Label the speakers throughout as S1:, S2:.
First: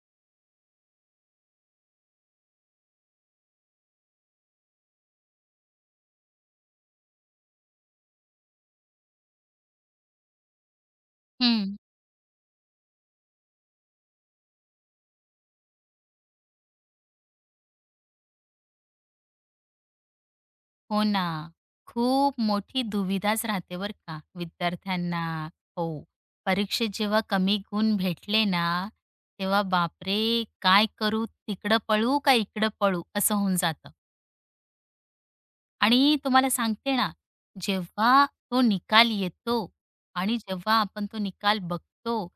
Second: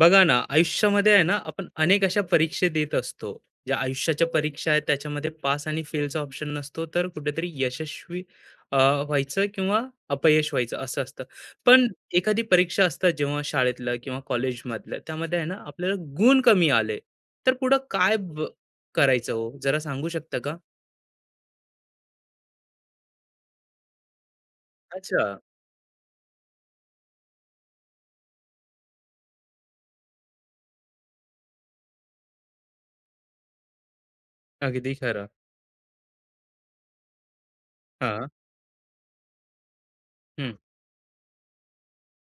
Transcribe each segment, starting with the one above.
S1: बघा ना, आयुष्यामध्ये आहे ना, आपण अनेक अशा परीक्षा देत असतो. ज्या आयुष्याच्या परीक्षा आहेत त्याच्यामध्ये पास आणि फेलचा ऑप्शन नसतो, तर कुठेतरी यशस्वी अ, व्हायचं किंवा अपयश व्हायचं असं असतं.
S2: हं.
S1: पण एखादी परीक्षा असतात जेव्हा शाळेतलं किंवा कॉलेजमधलं त्यामध्ये आहे ना, आपल्याला गुण कमी आले, तर पुढं काय करायचं हो? जरा सांगू शकता का?
S2: हो ना. खूप मोठी दुविधाच राहते बरं का विद्यार्थ्यांना.
S1: अच्छा.
S2: हो. परीक्षेत जेव्हा कमी गुण भेटले ना, तेव्हा बापरे! काय करू? तिकडं पळू का इकडं पळू? असं होऊन जातं.
S1: अगदी खरं.
S2: आणि तुम्हाला सांगते ना, जेव्हा
S1: हां.
S2: तो निकाल येतो आणि
S1: हं,
S2: जेव्हा आपण तो निकाल बघतो,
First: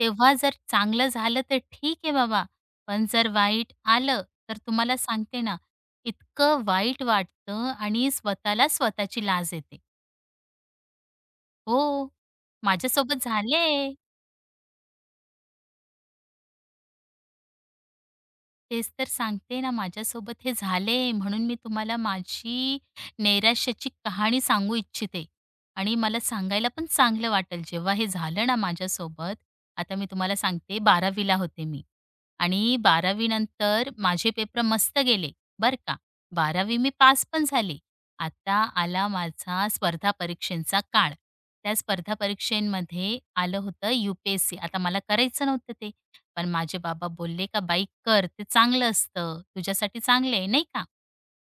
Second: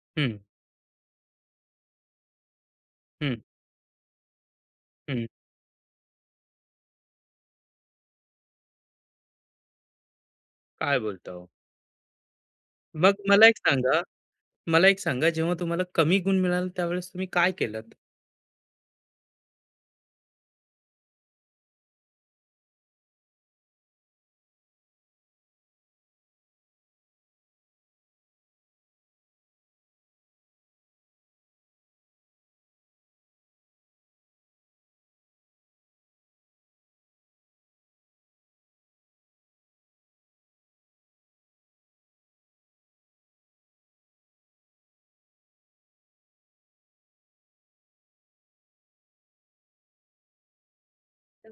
S2: तेव्हा
S1: हं,
S2: जर चांगलं झालं तर ठीक आहे बाबा, पण जर
S1: हं,
S2: वाईट आलं तर तुम्हाला
S1: हं.
S2: सांगते ना, इतकं वाईट वाटतं आणि स्वतःला स्वतःची लाज येते.
S1: काय बोलता हो?
S2: हो,
S1: मग
S2: माझ्यासोबत
S1: मला एक
S2: झाले.
S1: सांगा मला एक सांगा जेव्हा तुम्हाला कमी गुण मिळाले त्यावेळेस तुम्ही काय केलंत?
S2: तेच तर सांगते ना, माझ्यासोबत हे झाले म्हणून मी तुम्हाला माझी नैराश्याची कहाणी सांगू इच्छिते आणि मला सांगायला पण चांगलं वाटेल. जेव्हा हे झालं ना माझ्यासोबत, आता मी तुम्हाला सांगते 12वी होते मी आणि 12वी नंतर माझे पेपर मस्त गेले बरं का. 12वी मी पास पण झाले. आता आला माझा स्पर्धा परीक्षेचा काळ. त्या स्पर्धा परीक्षेमध्ये आलं होतं यू-पी-एस-सी. आता मला करायचं नव्हतं ते. पण माझे बाबा बोलले का "बाई कर, ते चांगलं असतं. तुझ्यासाठी चांगलं आहे, नाही का?"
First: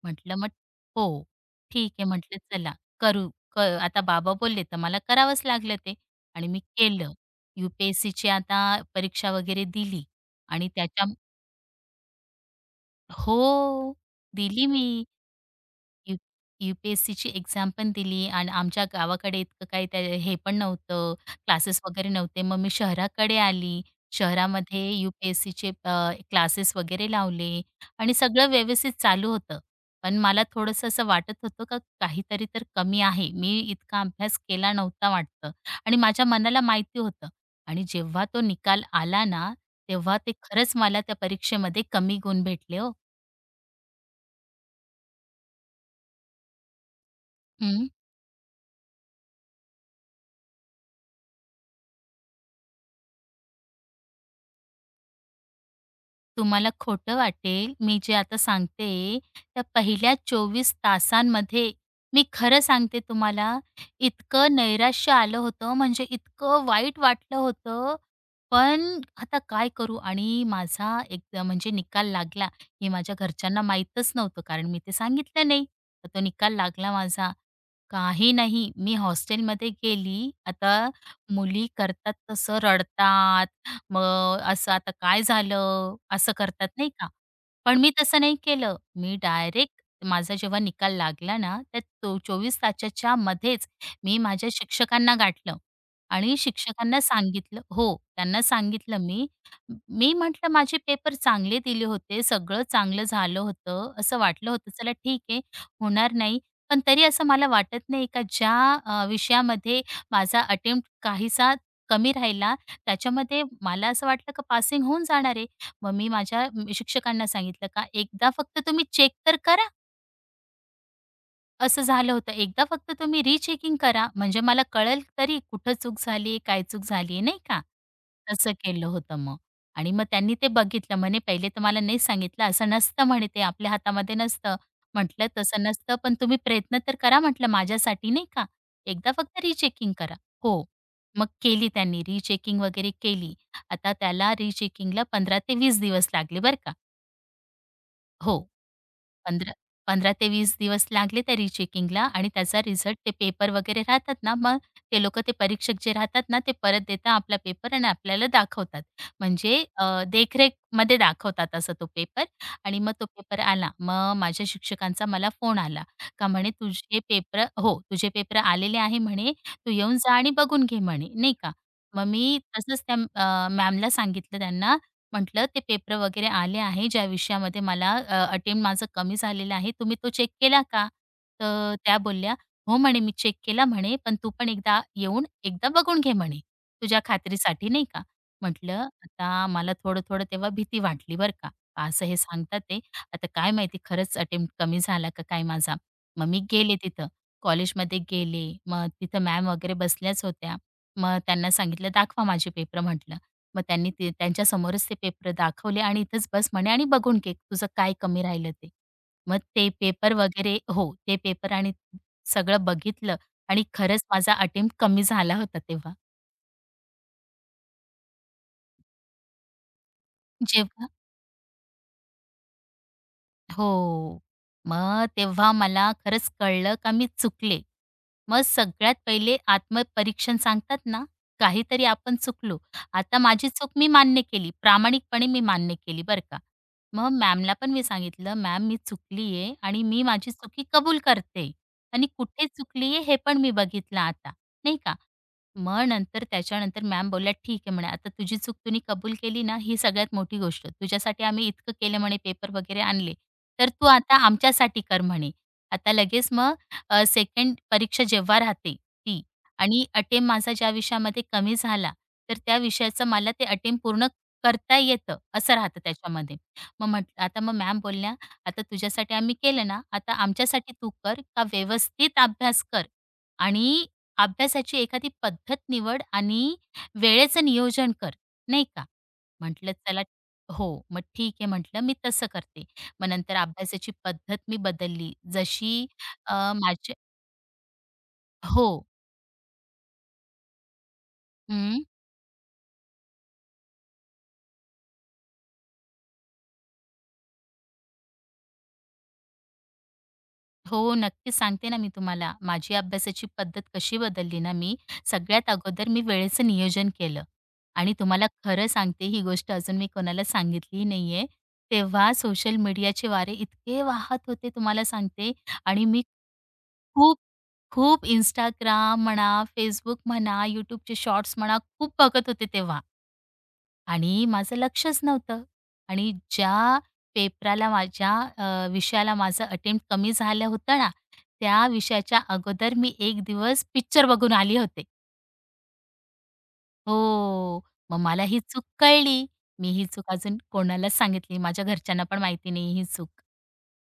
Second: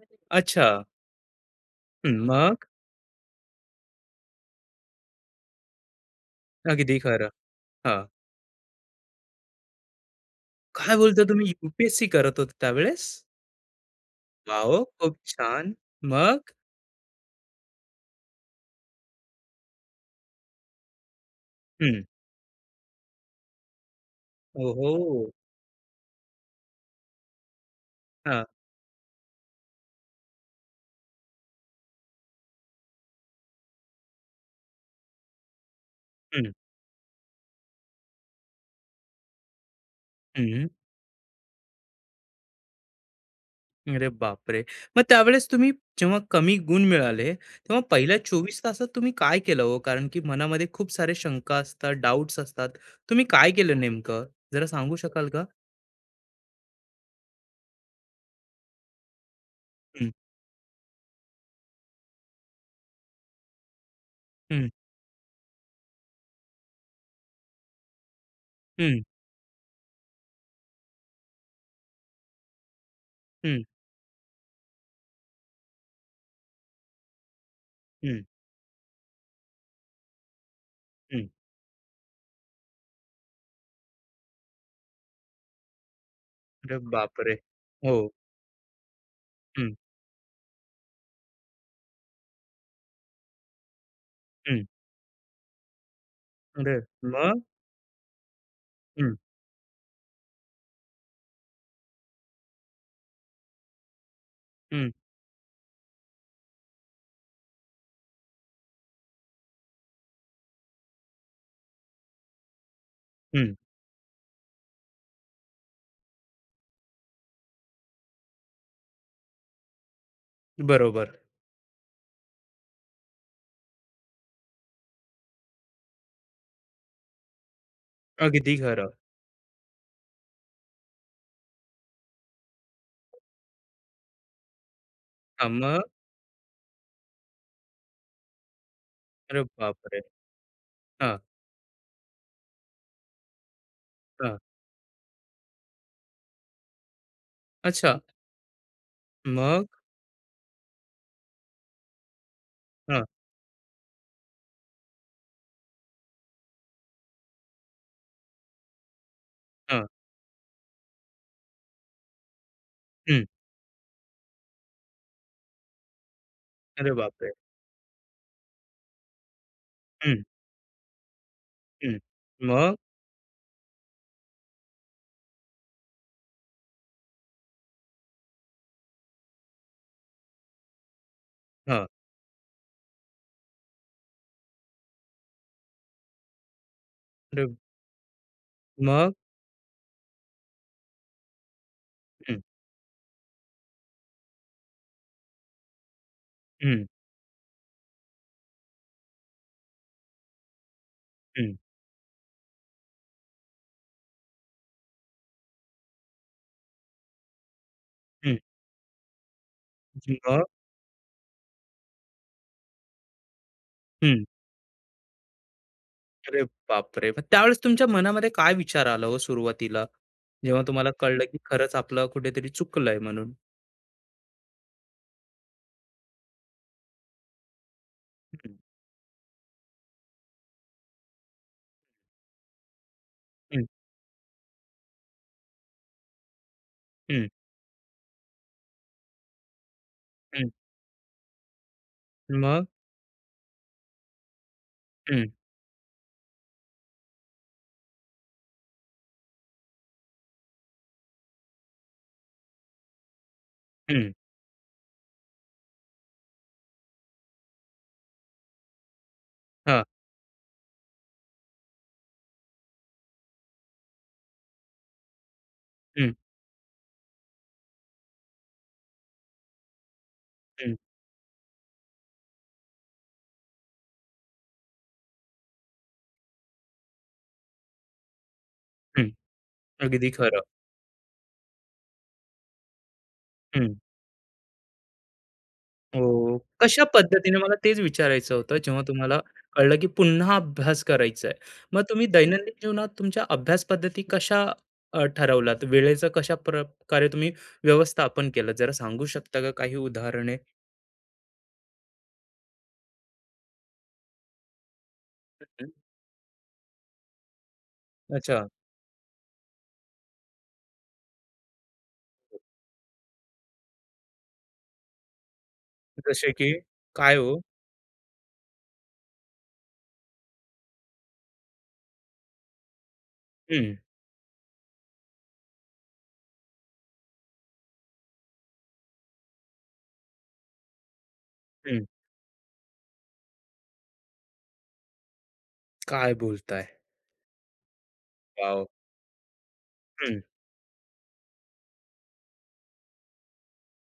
S2: म्हटलं "मग
S1: अच्छा.
S2: हो, ठीक आहे."
S1: हं,
S2: म्हटलं
S1: मग?
S2: "चला करू." आता बाबा बोलले तर मला करावंच लागलं ते आणि मी
S1: अगदी
S2: केलं.
S1: खरं.
S2: यू पी
S1: हां.
S2: एस आता परीक्षा वगैरे दिली आणि
S1: काय
S2: त्याच्या
S1: बोलता तुम्ही यू करत होते त्यावेळेस?
S2: हो, दिली
S1: वॉव!
S2: मी.
S1: खूप छान.
S2: यू
S1: मग?
S2: यू-पी-एस-सीची एक्झाम पण दिली आणि आमच्या गावाकडे इतकं काही त्या हे पण नव्हतं, क्लासेस
S1: हं.
S2: वगैरे नव्हते. मग मी शहराकडे आली. शहरामध्ये
S1: ओहो!
S2: यू-पी-एस-सीचे क्लासेस वगैरे लावले आणि
S1: हां.
S2: सगळं व्यवस्थित चालू होतं. पण मला थोडंसं असं वाटत होतं का काहीतरी तर कमी आहे. मी इतका अभ्यास केला नव्हता वाटतं आणि माझ्या
S1: हं,
S2: मनाला माहिती होतं. आणि जेव्हा तो निकाल आला ना, तेव्हा ते
S1: हं.
S2: खरंच मला त्या परीक्षेमध्ये कमी गुण भेटले हो.
S1: अरे बापरे! मग त्यावेळेस तुम्ही जेव्हा कमी गुण मिळाले, तेव्हा पहिल्या 24 तासात तुम्ही काय केलं हो? कारण की मनामध्ये खूप सारे शंका असतात, डाउट्स असतात. तुम्ही काय केलं नेमकं? जरा सांगू शकाल का?
S2: तुम्हाला खोटं वाटेल, मी जे आता सांगते, त्या
S1: हं,
S2: पहिल्या 24 तासांमध्ये मी खरं सांगते तुम्हाला, इतकं
S1: हं,
S2: नैराश्य आलं होतं, म्हणजे इतकं वाईट वाटलं होतं. पण
S1: हं,
S2: आता काय करू? आणि माझा एकदा म्हणजे निकाल लागला, हे माझ्या
S1: हं,
S2: घरच्यांना माहीतच नव्हतं, कारण मी ते सांगितलं नाही. तर तो निकाल लागला माझा.
S1: हं,
S2: काही नाही, मी हॉस्टेलमध्ये गेली. आता
S1: हं.
S2: मुली करतात तसं रडतात, मग असं आता काय झालं? असं करतात
S1: अरे
S2: नाही का?
S1: बापरे!
S2: पण मी
S1: हो.
S2: तसं नाही केलं. मी
S1: हं,
S2: डायरेक्ट माझा जेव्हा निकाल लागला ना, त्या तो 24 तासाच्या मध्येच मी माझ्या
S1: हं.
S2: शिक्षकांना गाठलं आणि
S1: अरे
S2: शिक्षकांना
S1: मग?
S2: सांगितलं हो, त्यांना सांगितलं
S1: हं,
S2: मी. मी म्हटलं, "माझे पेपर चांगले दिले होते. सगळं चांगलं झालं होतं. असं वाटलं होतं,
S1: हं,
S2: चला ठीक आहे, होणार नाही. पण तरी असं मला वाटत नाही का ज्या विषयामध्ये माझा अटेम्प्ट काहीसा कमी राहिला त्याच्यामध्ये
S1: हं.
S2: मला असं वाटलं का पासिंग होऊन जाणार आहे. मग मी माझ्या शिक्षकांना सांगितलं का एकदा फक्त तुम्ही चेक तर करा.
S1: बरोबर.
S2: असं झालं होतं. एकदा फक्त तुम्ही रिचेकिंग करा, म्हणजे मला कळेल तरी कुठं चूक झाली, काय चूक झाली, नाही का? तसं
S1: अगदी
S2: केलं
S1: खरं.
S2: होतं मग. आणि मग त्यांनी ते बघितलं. म्हणे, "पहिले तर मला नाही सांगितलं. असं नसतं म्हणे ते आपल्या हातामध्ये नसतं." म्हटलं,
S1: हां,
S2: "तसं
S1: मग?
S2: नसतं, पण तुम्ही प्रयत्न तर करा," म्हटलं, "माझ्यासाठी नाही का? एकदा फक्त
S1: अरे
S2: रिचेकिंग
S1: बापरे!
S2: करा." हो,
S1: हां,
S2: मग केली त्यांनी रिचेकिंग वगैरे केली. आता त्याला
S1: हां.
S2: रिचेकिंगला 15 ते 20 दिवस लागले बरं का.
S1: अच्छा.
S2: हो. 15
S1: मग?
S2: 15 ते 20 दिवस लागले तरी चेकिंगला आणि त्याचा रिझल्ट
S1: हां,
S2: ते पेपर वगैरे राहतात ना, मग ते लोकं ते परीक्षक जे राहतात ना, ते परत देतात आपला पेपर आणि आपल्याला दाखवतात. म्हणजे
S1: हां.
S2: देखरेखमध्ये दाखवतात असा तो पेपर आणि मग तो
S1: हं.
S2: पेपर आला. मग माझ्या शिक्षकांचा मला फोन आला का म्हणे,
S1: अरे
S2: "तुझे
S1: बापरे!
S2: पेपर हो, तुझे पेपर आलेले आहे म्हणे, तू येऊन जा
S1: हं,
S2: आणि बघून घे म्हणे." नाही का.
S1: हं.
S2: मग मी
S1: मग?
S2: तसंच त्या मॅमला सांगितलं त्यांना म्हटलं ते पेपर वगैरे आले आहे ज्या विषयामध्ये मला अटेम्प्ट माझं कमी झालेलं आहे. तुम्ही तो चेक केला का? तर
S1: हां.
S2: त्या बोलल्या, "हो," म्हणे, "मी चेक केला," म्हणे, "पण तू पण एकदा येऊन एकदा बघून घे," म्हणे, "तुझ्या
S1: अरे
S2: खात्रीसाठी," नाही का. म्हटलं
S1: मग?
S2: आता मला थोडं-थोडं तेव्हा भीती वाटली बरं का. असं हे
S1: हं,
S2: सांगतात ते. आता काय माहिती खरंच अटेम्प्ट कमी झाला का काय माझा. मग मी गेले
S1: हं,
S2: तिथं. कॉलेजमध्ये गेले. मग तिथं मॅम वगैरे बसल्याच होत्या. मग त्यांना
S1: हं,
S2: सांगितलं, "दाखवा माझे पेपर," म्हटलं. मग त्यांनी ते त्यांच्यासमोरच ते पेपर दाखवले आणि इथंच बस म्हणे आणि बघून घे तुझं काय कमी
S1: हं.
S2: राहिलं ते. मग ते पेपर
S1: मग?
S2: वगैरे हो, ते पेपर आणि सगळं बघितलं आणि खरंच
S1: हं.
S2: माझा अटेम्प्ट कमी झाला होता तेव्हा.
S1: अरे बापरे! मग त्यावेळेस तुमच्या मनामध्ये काय विचार आला हो सुरुवातीला? जेव्हा
S2: जेव्हा
S1: तुम्हाला कळलं, की खरंच आपलं कुठेतरी चुकलंय म्हणून?
S2: हो. मग तेव्हा मला खरंच कळलं का मी चुकले. मग
S1: हं,
S2: सगळ्यात पहिले आत्मपरीक्षण सांगतात ना, काहीतरी आपण चुकलो. आता माझी
S1: हं,
S2: चूक मी मान्य केली, प्रामाणिकपणे मी मान्य केली बरं का. मग
S1: हं,
S2: मॅमला पण मी सांगितलं, "मॅम मी चुकली आहे आणि मी माझी
S1: हं.
S2: चुकी कबूल करते आणि कुठे
S1: मग?
S2: चुकली आहे हे पण मी बघितलं आता." नाही का.
S1: हं,
S2: मग नंतर त्याच्यानंतर मॅम बोलल्या, "ठीक आहे," म्हणे, "आता तुझी चूक तुम्ही कबूल केली ना, ही सगळ्यात मोठी गोष्ट. तुझ्यासाठी आम्ही इतकं केलं म्हणे, पेपर वगैरे आणले, तर तू
S1: हं.
S2: आता आमच्यासाठी कर म्हणे." आता लगेच मग सेकंड परीक्षा जेव्हा राहते ती
S1: हां.
S2: आणि अटेम्प्ट माझा ज्या विषयामध्ये कमी झाला, तर त्या विषयाचं मला ते अटेम पूर्ण करता येतं, असं राहतं
S1: हं,
S2: त्याच्यामध्ये. मग म्हटलं आता मग मॅम बोलल्या, "आता तुझ्यासाठी आम्ही केलं ना, आता आमच्यासाठी
S1: हं,
S2: तू कर का व्यवस्थित अभ्यास कर आणि अभ्यासाची एखादी पद्धत निवड आणि वेळेचं नियोजन कर, नाही का?"
S1: हं.
S2: म्हटलं चला
S1: अगदी खरं.
S2: हो, मग ठीक आहे म्हटलं मी तसं करते. मग नंतर
S1: हं.
S2: अभ्यासाची पद्धत मी बदलली. जशी अ,
S1: हो. कशा
S2: माझी
S1: पद्धतीने मला तेच विचारायचं होतं,
S2: हो.
S1: जेव्हा तुम्हाला कळलं की पुन्हा अभ्यास करायचा आहे. मग
S2: हं.
S1: तुम्ही दैनंदिन जीवनात तुमच्या अभ्यास पद्धती कशा ठरवलात? वेळेचं कशा प्रकारे तुम्ही व्यवस्थापन केलं? जरा सांगू शकता का काही उदाहरणे?
S2: हो, नक्की सांगते ना मी तुम्हाला. माझी अभ्यासाची पद्धत कशी बदलली ना मी,
S1: हं,
S2: सगळ्यात
S1: हं.
S2: अगोदर मी वेळेचं नियोजन केलं आणि तुम्हाला
S1: अच्छा.
S2: खरं सांगते ही गोष्ट अजून मी कोणाला सांगितलीही नाहीये. तेव्हा सोशल मीडियाचे वारे इतके वाहत होते तुम्हाला सांगते आणि मी
S1: जसे की काय
S2: खूप,
S1: हो?
S2: खूप Instagram म्हणा, Facebook म्हणा, YouTubeचे शॉर्ट्स म्हणा, खूप बघत होते तेव्हा.
S1: हं,
S2: आणि माझं लक्षच नव्हतं आणि ज्या पेपराला माझ्या विषयाला माझं अटेम्प्ट कमी झालं होतं ना, त्या
S1: हं.
S2: विषयाच्या अगोदर मी एक दिवस पिक्चर बघून आले होते.
S1: काय बोलताय?
S2: हो. मग मला ही चूक
S1: वॉव!
S2: कळली. मी ही चूक
S1: हं.
S2: अजून कोणालाच सांगितली. माझ्या घरच्यांना पण माहिती नाही ही चूक.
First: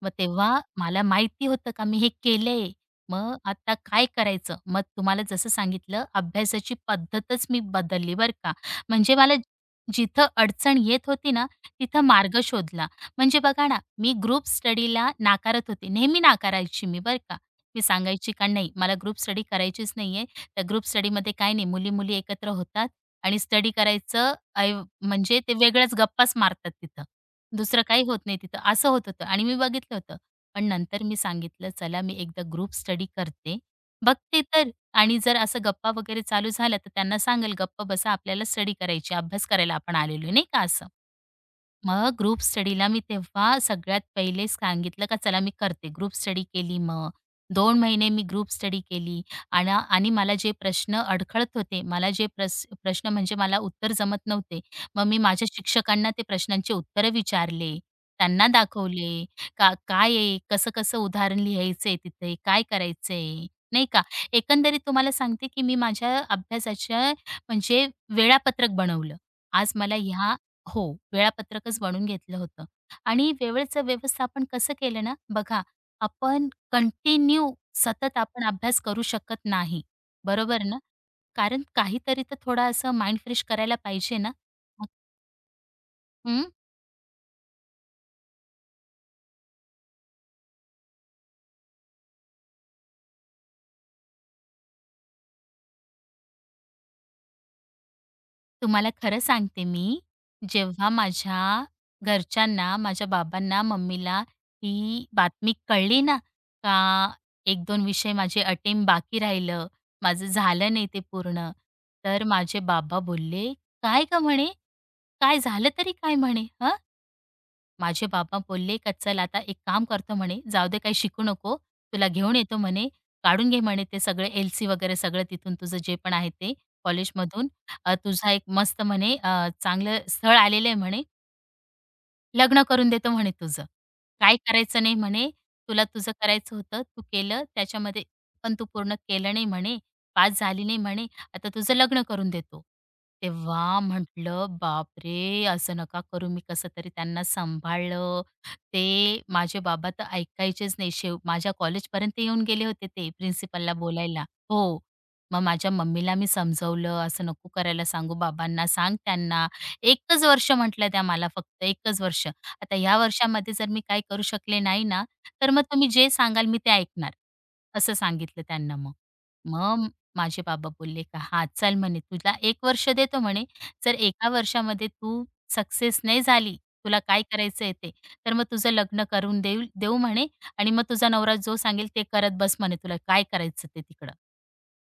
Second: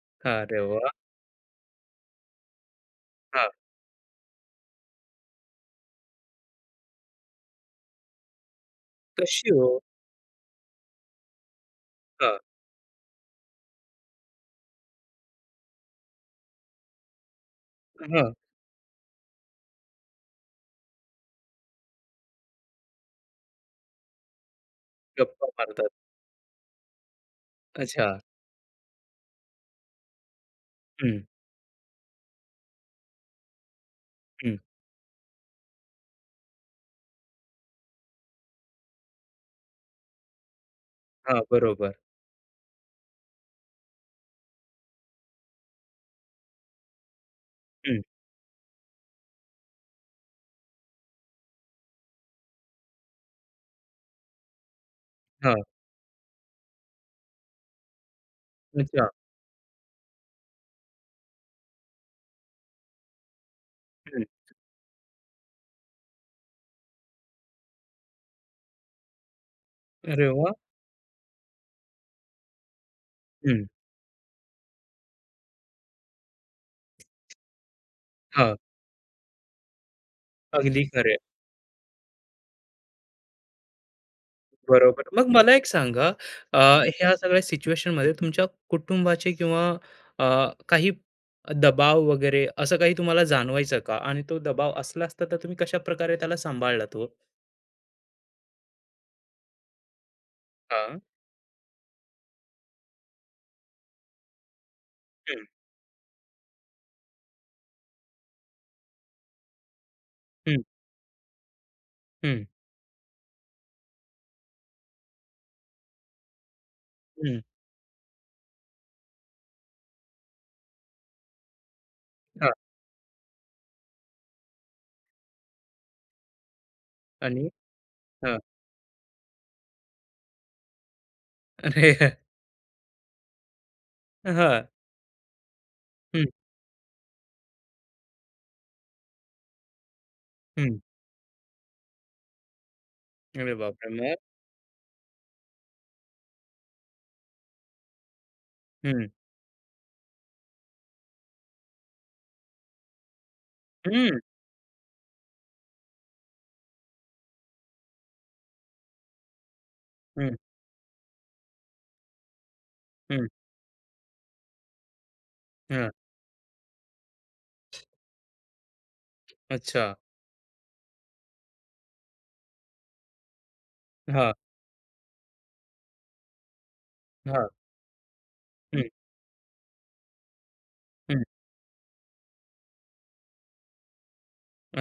S2: मग तेव्हा
S1: अरे वाह!
S2: मला माहिती होतं का मी हे केलंय. मग
S1: हां.
S2: आता काय करायचं? मग तुम्हाला जसं सांगितलं अभ्यासाची पद्धतच मी बदलली बरं का. म्हणजे मला
S1: कशी हो?
S2: जिथं अडचण येत होती ना, तिथं
S1: हां,
S2: मार्ग शोधला. म्हणजे बघा ना, मी ग्रुप स्टडीला नाकारत होते. नेहमी नाकारायची मी बरं का. मी
S1: हां.
S2: सांगायची का नाही मला ग्रुप स्टडी करायचीच नाहीये. तर ग्रुप स्टडीमध्ये काय नाही मुली-मुली एकत्र होतात आणि स्टडी करायचं ऐव म्हणजे
S1: गप्पा
S2: ते
S1: मारतात.
S2: वेगळ्याच गप्पाच मारतात तिथं. दुसरं काही
S1: अच्छा.
S2: होत नाही तिथं, असं होत होतं आणि मी बघितलं होतं. पण नंतर मी
S1: हं,
S2: सांगितलं, "चला मी एकदा ग्रुप स्टडी करते, बघते
S1: हं.
S2: तर आणि जर असं गप्पा वगैरे चालू झाल्या तर त्यांना सांगेल, गप्प बसा आपल्याला स्टडी करायची, अभ्यास करायला आपण आलेलो नाही का असं.
S1: हां, बरोबर.
S2: मग ग्रुप स्टडीला मी तेव्हा सगळ्यात पहिले सांगितलं का चला मी करते. ग्रुप स्टडी केली मग. 2
S1: हं.
S2: महिने मी ग्रुप स्टडी केली आणि आणि मला जे प्रश्न अडखळत होते, मला जे प्रश्न म्हणजे मला उत्तर जमत नव्हते, मग मी माझ्या
S1: हां.
S2: शिक्षकांना ते प्रश्नांची उत्तरं विचारले. त्यांना
S1: अच्छा.
S2: दाखवले. का काय आहे? कसं-कसं उदाहरण लिहायचंय तिथे? काय करायचंय? नाही का?
S1: हं.
S2: एकंदरीत तुम्हाला सांगते की मी माझ्या अभ्यासाच्या म्हणजे वेळापत्रक बनवलं. आज मला
S1: अरे
S2: ह्या
S1: वाह!
S2: हो, वेळापत्रकच बनवून घेतलं होतं आणि
S1: हं.
S2: वेळेचं व्यवस्थापन कसं केलं ना, बघा आपण कंटिन्यू सतत आपण
S1: हां.
S2: अभ्यास करू शकत नाही, बरोबर ना?
S1: अगदी खरं
S2: कारण काहीतरी तर थोडा असं माइंड फ्रेश करायला पाहिजे ना?
S1: बरोबर. मग मला एक सांगा,
S2: हं.
S1: अ, ह्या सगळ्या सिच्युएशनमध्ये तुमच्या कुटुंबाचे किंवा अ, काही दबाव वगैरे असं काही तुम्हाला जाणवायचं का? आणि तो दबाव असला असता तर तुम्ही कशा प्रकारे त्याला सांभाळला तो?
S2: तुम्हाला खरं सांगते मी, जेव्हा
S1: हां.
S2: माझ्या घरच्यांना, माझ्या बाबांना, मम्मीला ही
S1: हं,
S2: बातमी कळली ना, का एक दोन विषय माझे अटेम बाकी राहिलं, माझं
S1: हं,
S2: झालं नाही ते पूर्ण. तर
S1: हं,
S2: माझे बाबा बोलले, "काय का म्हणे, "काय झालं तरी काय?" म्हणे, "हं?"
S1: हं.
S2: माझे बाबा बोलले का चल आता एक काम करतो म्हणे जाऊ दे काही शिकू नको तुला घेऊन
S1: हां.
S2: येतो म्हणे काढून घे म्हणे ते सगळे एल सी वगैरे सगळं तिथून तुझं जे पण आहे ते
S1: आणि
S2: कॉलेजमधून तुझा
S1: हां.
S2: एक मस्त म्हणे चांगलं स्थळ आलेलं आहे म्हणे
S1: अरे
S2: लग्न करून देतो म्हणे तुझं. काय
S1: हां.
S2: करायचं नाही म्हणे. तुला तुझं
S1: हं,
S2: करायचं होतं, तू केलं. त्याच्यामध्ये पण तू पूर्ण केलं नाही म्हणे, पास झाली
S1: हं.
S2: नाही म्हणे. आता तुझं लग्न करून देतो.
S1: अरे
S2: तेव्हा
S1: बापरे! मग?
S2: म्हटलं, "बापरे! असं नका करू." मी कसं तरी त्यांना सांभाळलं.
S1: हं.
S2: ते माझे बाबा तर ऐकायचेच नाही. माझ्या कॉलेजपर्यंत येऊन गेले होते ते प्रिन्सिपलला
S1: हं,
S2: बोलायला. हो. मग माझ्या मम्मीला मी समजवलं, "असं नको करायला सांगू बाबांना. सांग त्यांना एकच
S1: हं,
S2: वर्ष म्हटल्या त्या मला फक्त, एकच वर्ष. आता ह्या
S1: हं.
S2: वर्षामध्ये जर मी काही करू शकले नाही ना, तर मग तुम्ही
S1: हां.
S2: जे सांगाल मी ते ऐकणार, असं सांगितलं त्यांना मग.
S1: अच्छा.
S2: मग माझे बाबा बोलले का "हां, चल," म्हणे, "तुला 1 वर्ष देतो," म्हणे, "जर एका
S1: हां,
S2: वर्षामध्ये तू सक्सेस नाही झाली, तुला काय
S1: हां.
S2: करायचंय ते, तर मग तुझं लग्न करून देऊ देऊ," म्हणे, "आणि मग तुझा
S1: हं,
S2: नवरा जो सांगेल ते करत बस," म्हणे, "तुला काय करायचं ते तिकडं."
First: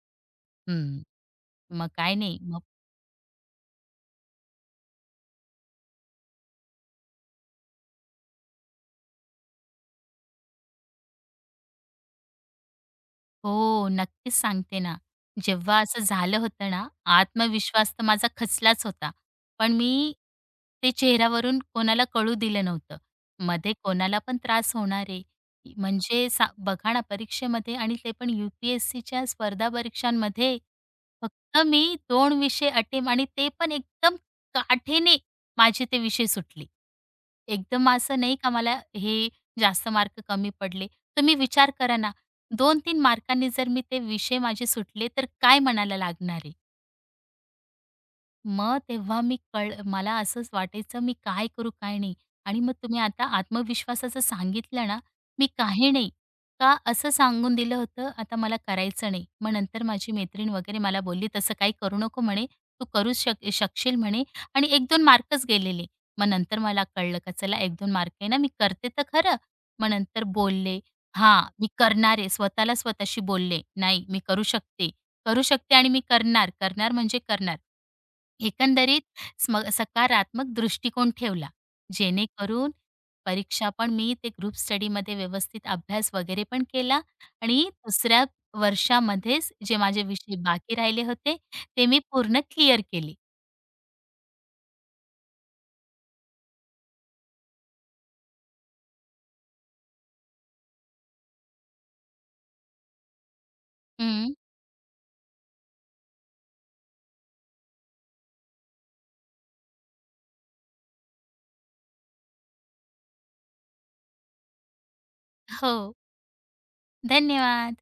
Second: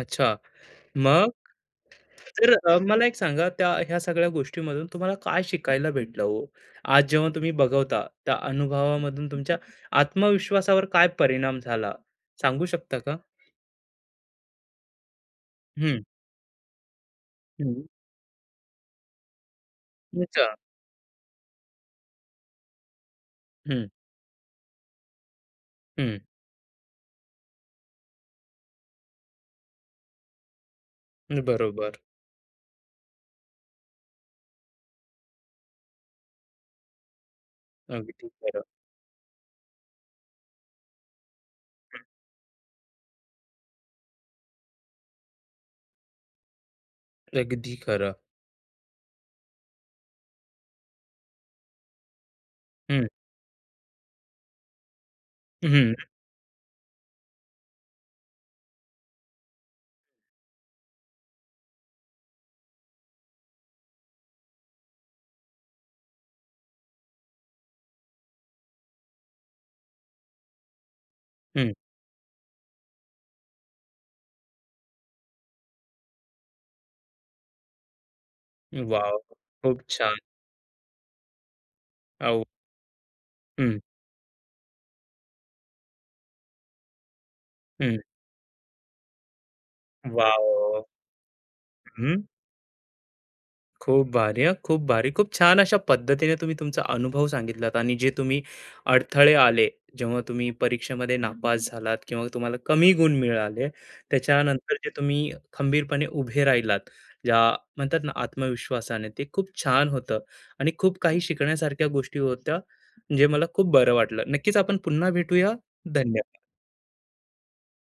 S1: अच्छा.
S2: हं,
S1: मग
S2: मग काय नाही.
S1: मला एक सांगा त्या ह्या सगळ्या गोष्टीमधून तुम्हाला काय शिकायला भेटलं हो? आज जेव्हा तुम्ही बघवता त्या अनुभवामधून तुमच्या आत्मविश्वासावर काय परिणाम झाला? सांगू शकता का?
S2: हो, नक्कीच सांगते ना. जेव्हा
S1: हं,
S2: असं झालं होतं ना,
S1: हं.
S2: आत्मविश्वास तर माझा खचलाच होता. पण मी
S1: अच्छा.
S2: ते चेहऱ्यावरून कोणाला कळू दिलं नव्हतं. मध्ये
S1: हं,
S2: कोणाला पण त्रास होणार आहे.
S1: हं.
S2: म्हणजे बघा ना परीक्षेमध्ये आणि ते पण यू-पी-एस-सीच्या स्पर्धा परीक्षांमध्ये फक्त मी
S1: बरोबर.
S2: 2 विषय अटेम्प्ट आणि ते पण एकदम काठीने माझे ते विषय सुटले. एकदम असं
S1: अगदी
S2: नाही का
S1: खरं.
S2: मला हे जास्त मार्क कमी पडले. तुम्ही विचार करा ना दोन तीन मार्कांनी जर मी ते विषय माझे सुटले, तर काय मनाला लागणार आहे?
S1: अगदी खरं.
S2: मग तेव्हा मी मला असंच वाटायचं मी काय करू काय नाही आणि मग तुम्ही
S1: हं,
S2: आता आत्मविश्वासाचं सांगितलं ना, मी काही
S1: हं,
S2: नाही का असं सांगून दिलं होतं, आता मला करायचं नाही. मग नंतर माझी मैत्रीण वगैरे मला बोलली, "तसं काही करू नको," म्हणे, "तू करू शकशील," म्हणे आणि 1-2 मार्कच गेलेले. मग नंतर मला कळलं का चला 1-2 मार्क आहे ना, मी करते तर खरं. मग नंतर बोलले, "हां, मी
S1: हं.
S2: करणार आहे." स्वतःला स्वतःशी बोलले, "नाही, मी करू शकते." करू शकते आणि मी करणार, करणार म्हणजे करणार. एकंदरीत
S1: वॉव! खूप छान.
S2: सकारात्मक दृष्टिकोन ठेवला,
S1: अहो.
S2: जेणेकरून परीक्षा
S1: हं,
S2: पण मी ते ग्रुप स्टडीमध्ये व्यवस्थित अभ्यास वगैरे पण केला आणि
S1: हं.
S2: दुसऱ्या वर्षामध्येच जे माझे विषय बाकी
S1: वॉव!
S2: राहिले होते, ते मी पूर्ण क्लिअर केले.
S1: खूप भारी हां, खूप भारी. खूप छान अशा पद्धतीने तुम्ही तुमचा अनुभव सांगितलात आणि जे तुम्ही अडथळे आले, जेव्हा तुम्ही परीक्षेमध्ये नापास झालात किंवा तुम्हाला कमी गुण मिळाले,
S2: हं.
S1: त्याच्यानंतर जे तुम्ही खंबीरपणे उभे राहिलात, ज्या म्हणतात ना आत्मविश्वासाने, ते खूप छान होतं आणि खूप काही शिकण्यासारख्या गोष्टी होत्या, जे मला खूप बरं वाटलं. नक्कीच आपण पुन्हा भेटूया.
S2: हो.
S1: धन्यवाद.
S2: धन्यवाद.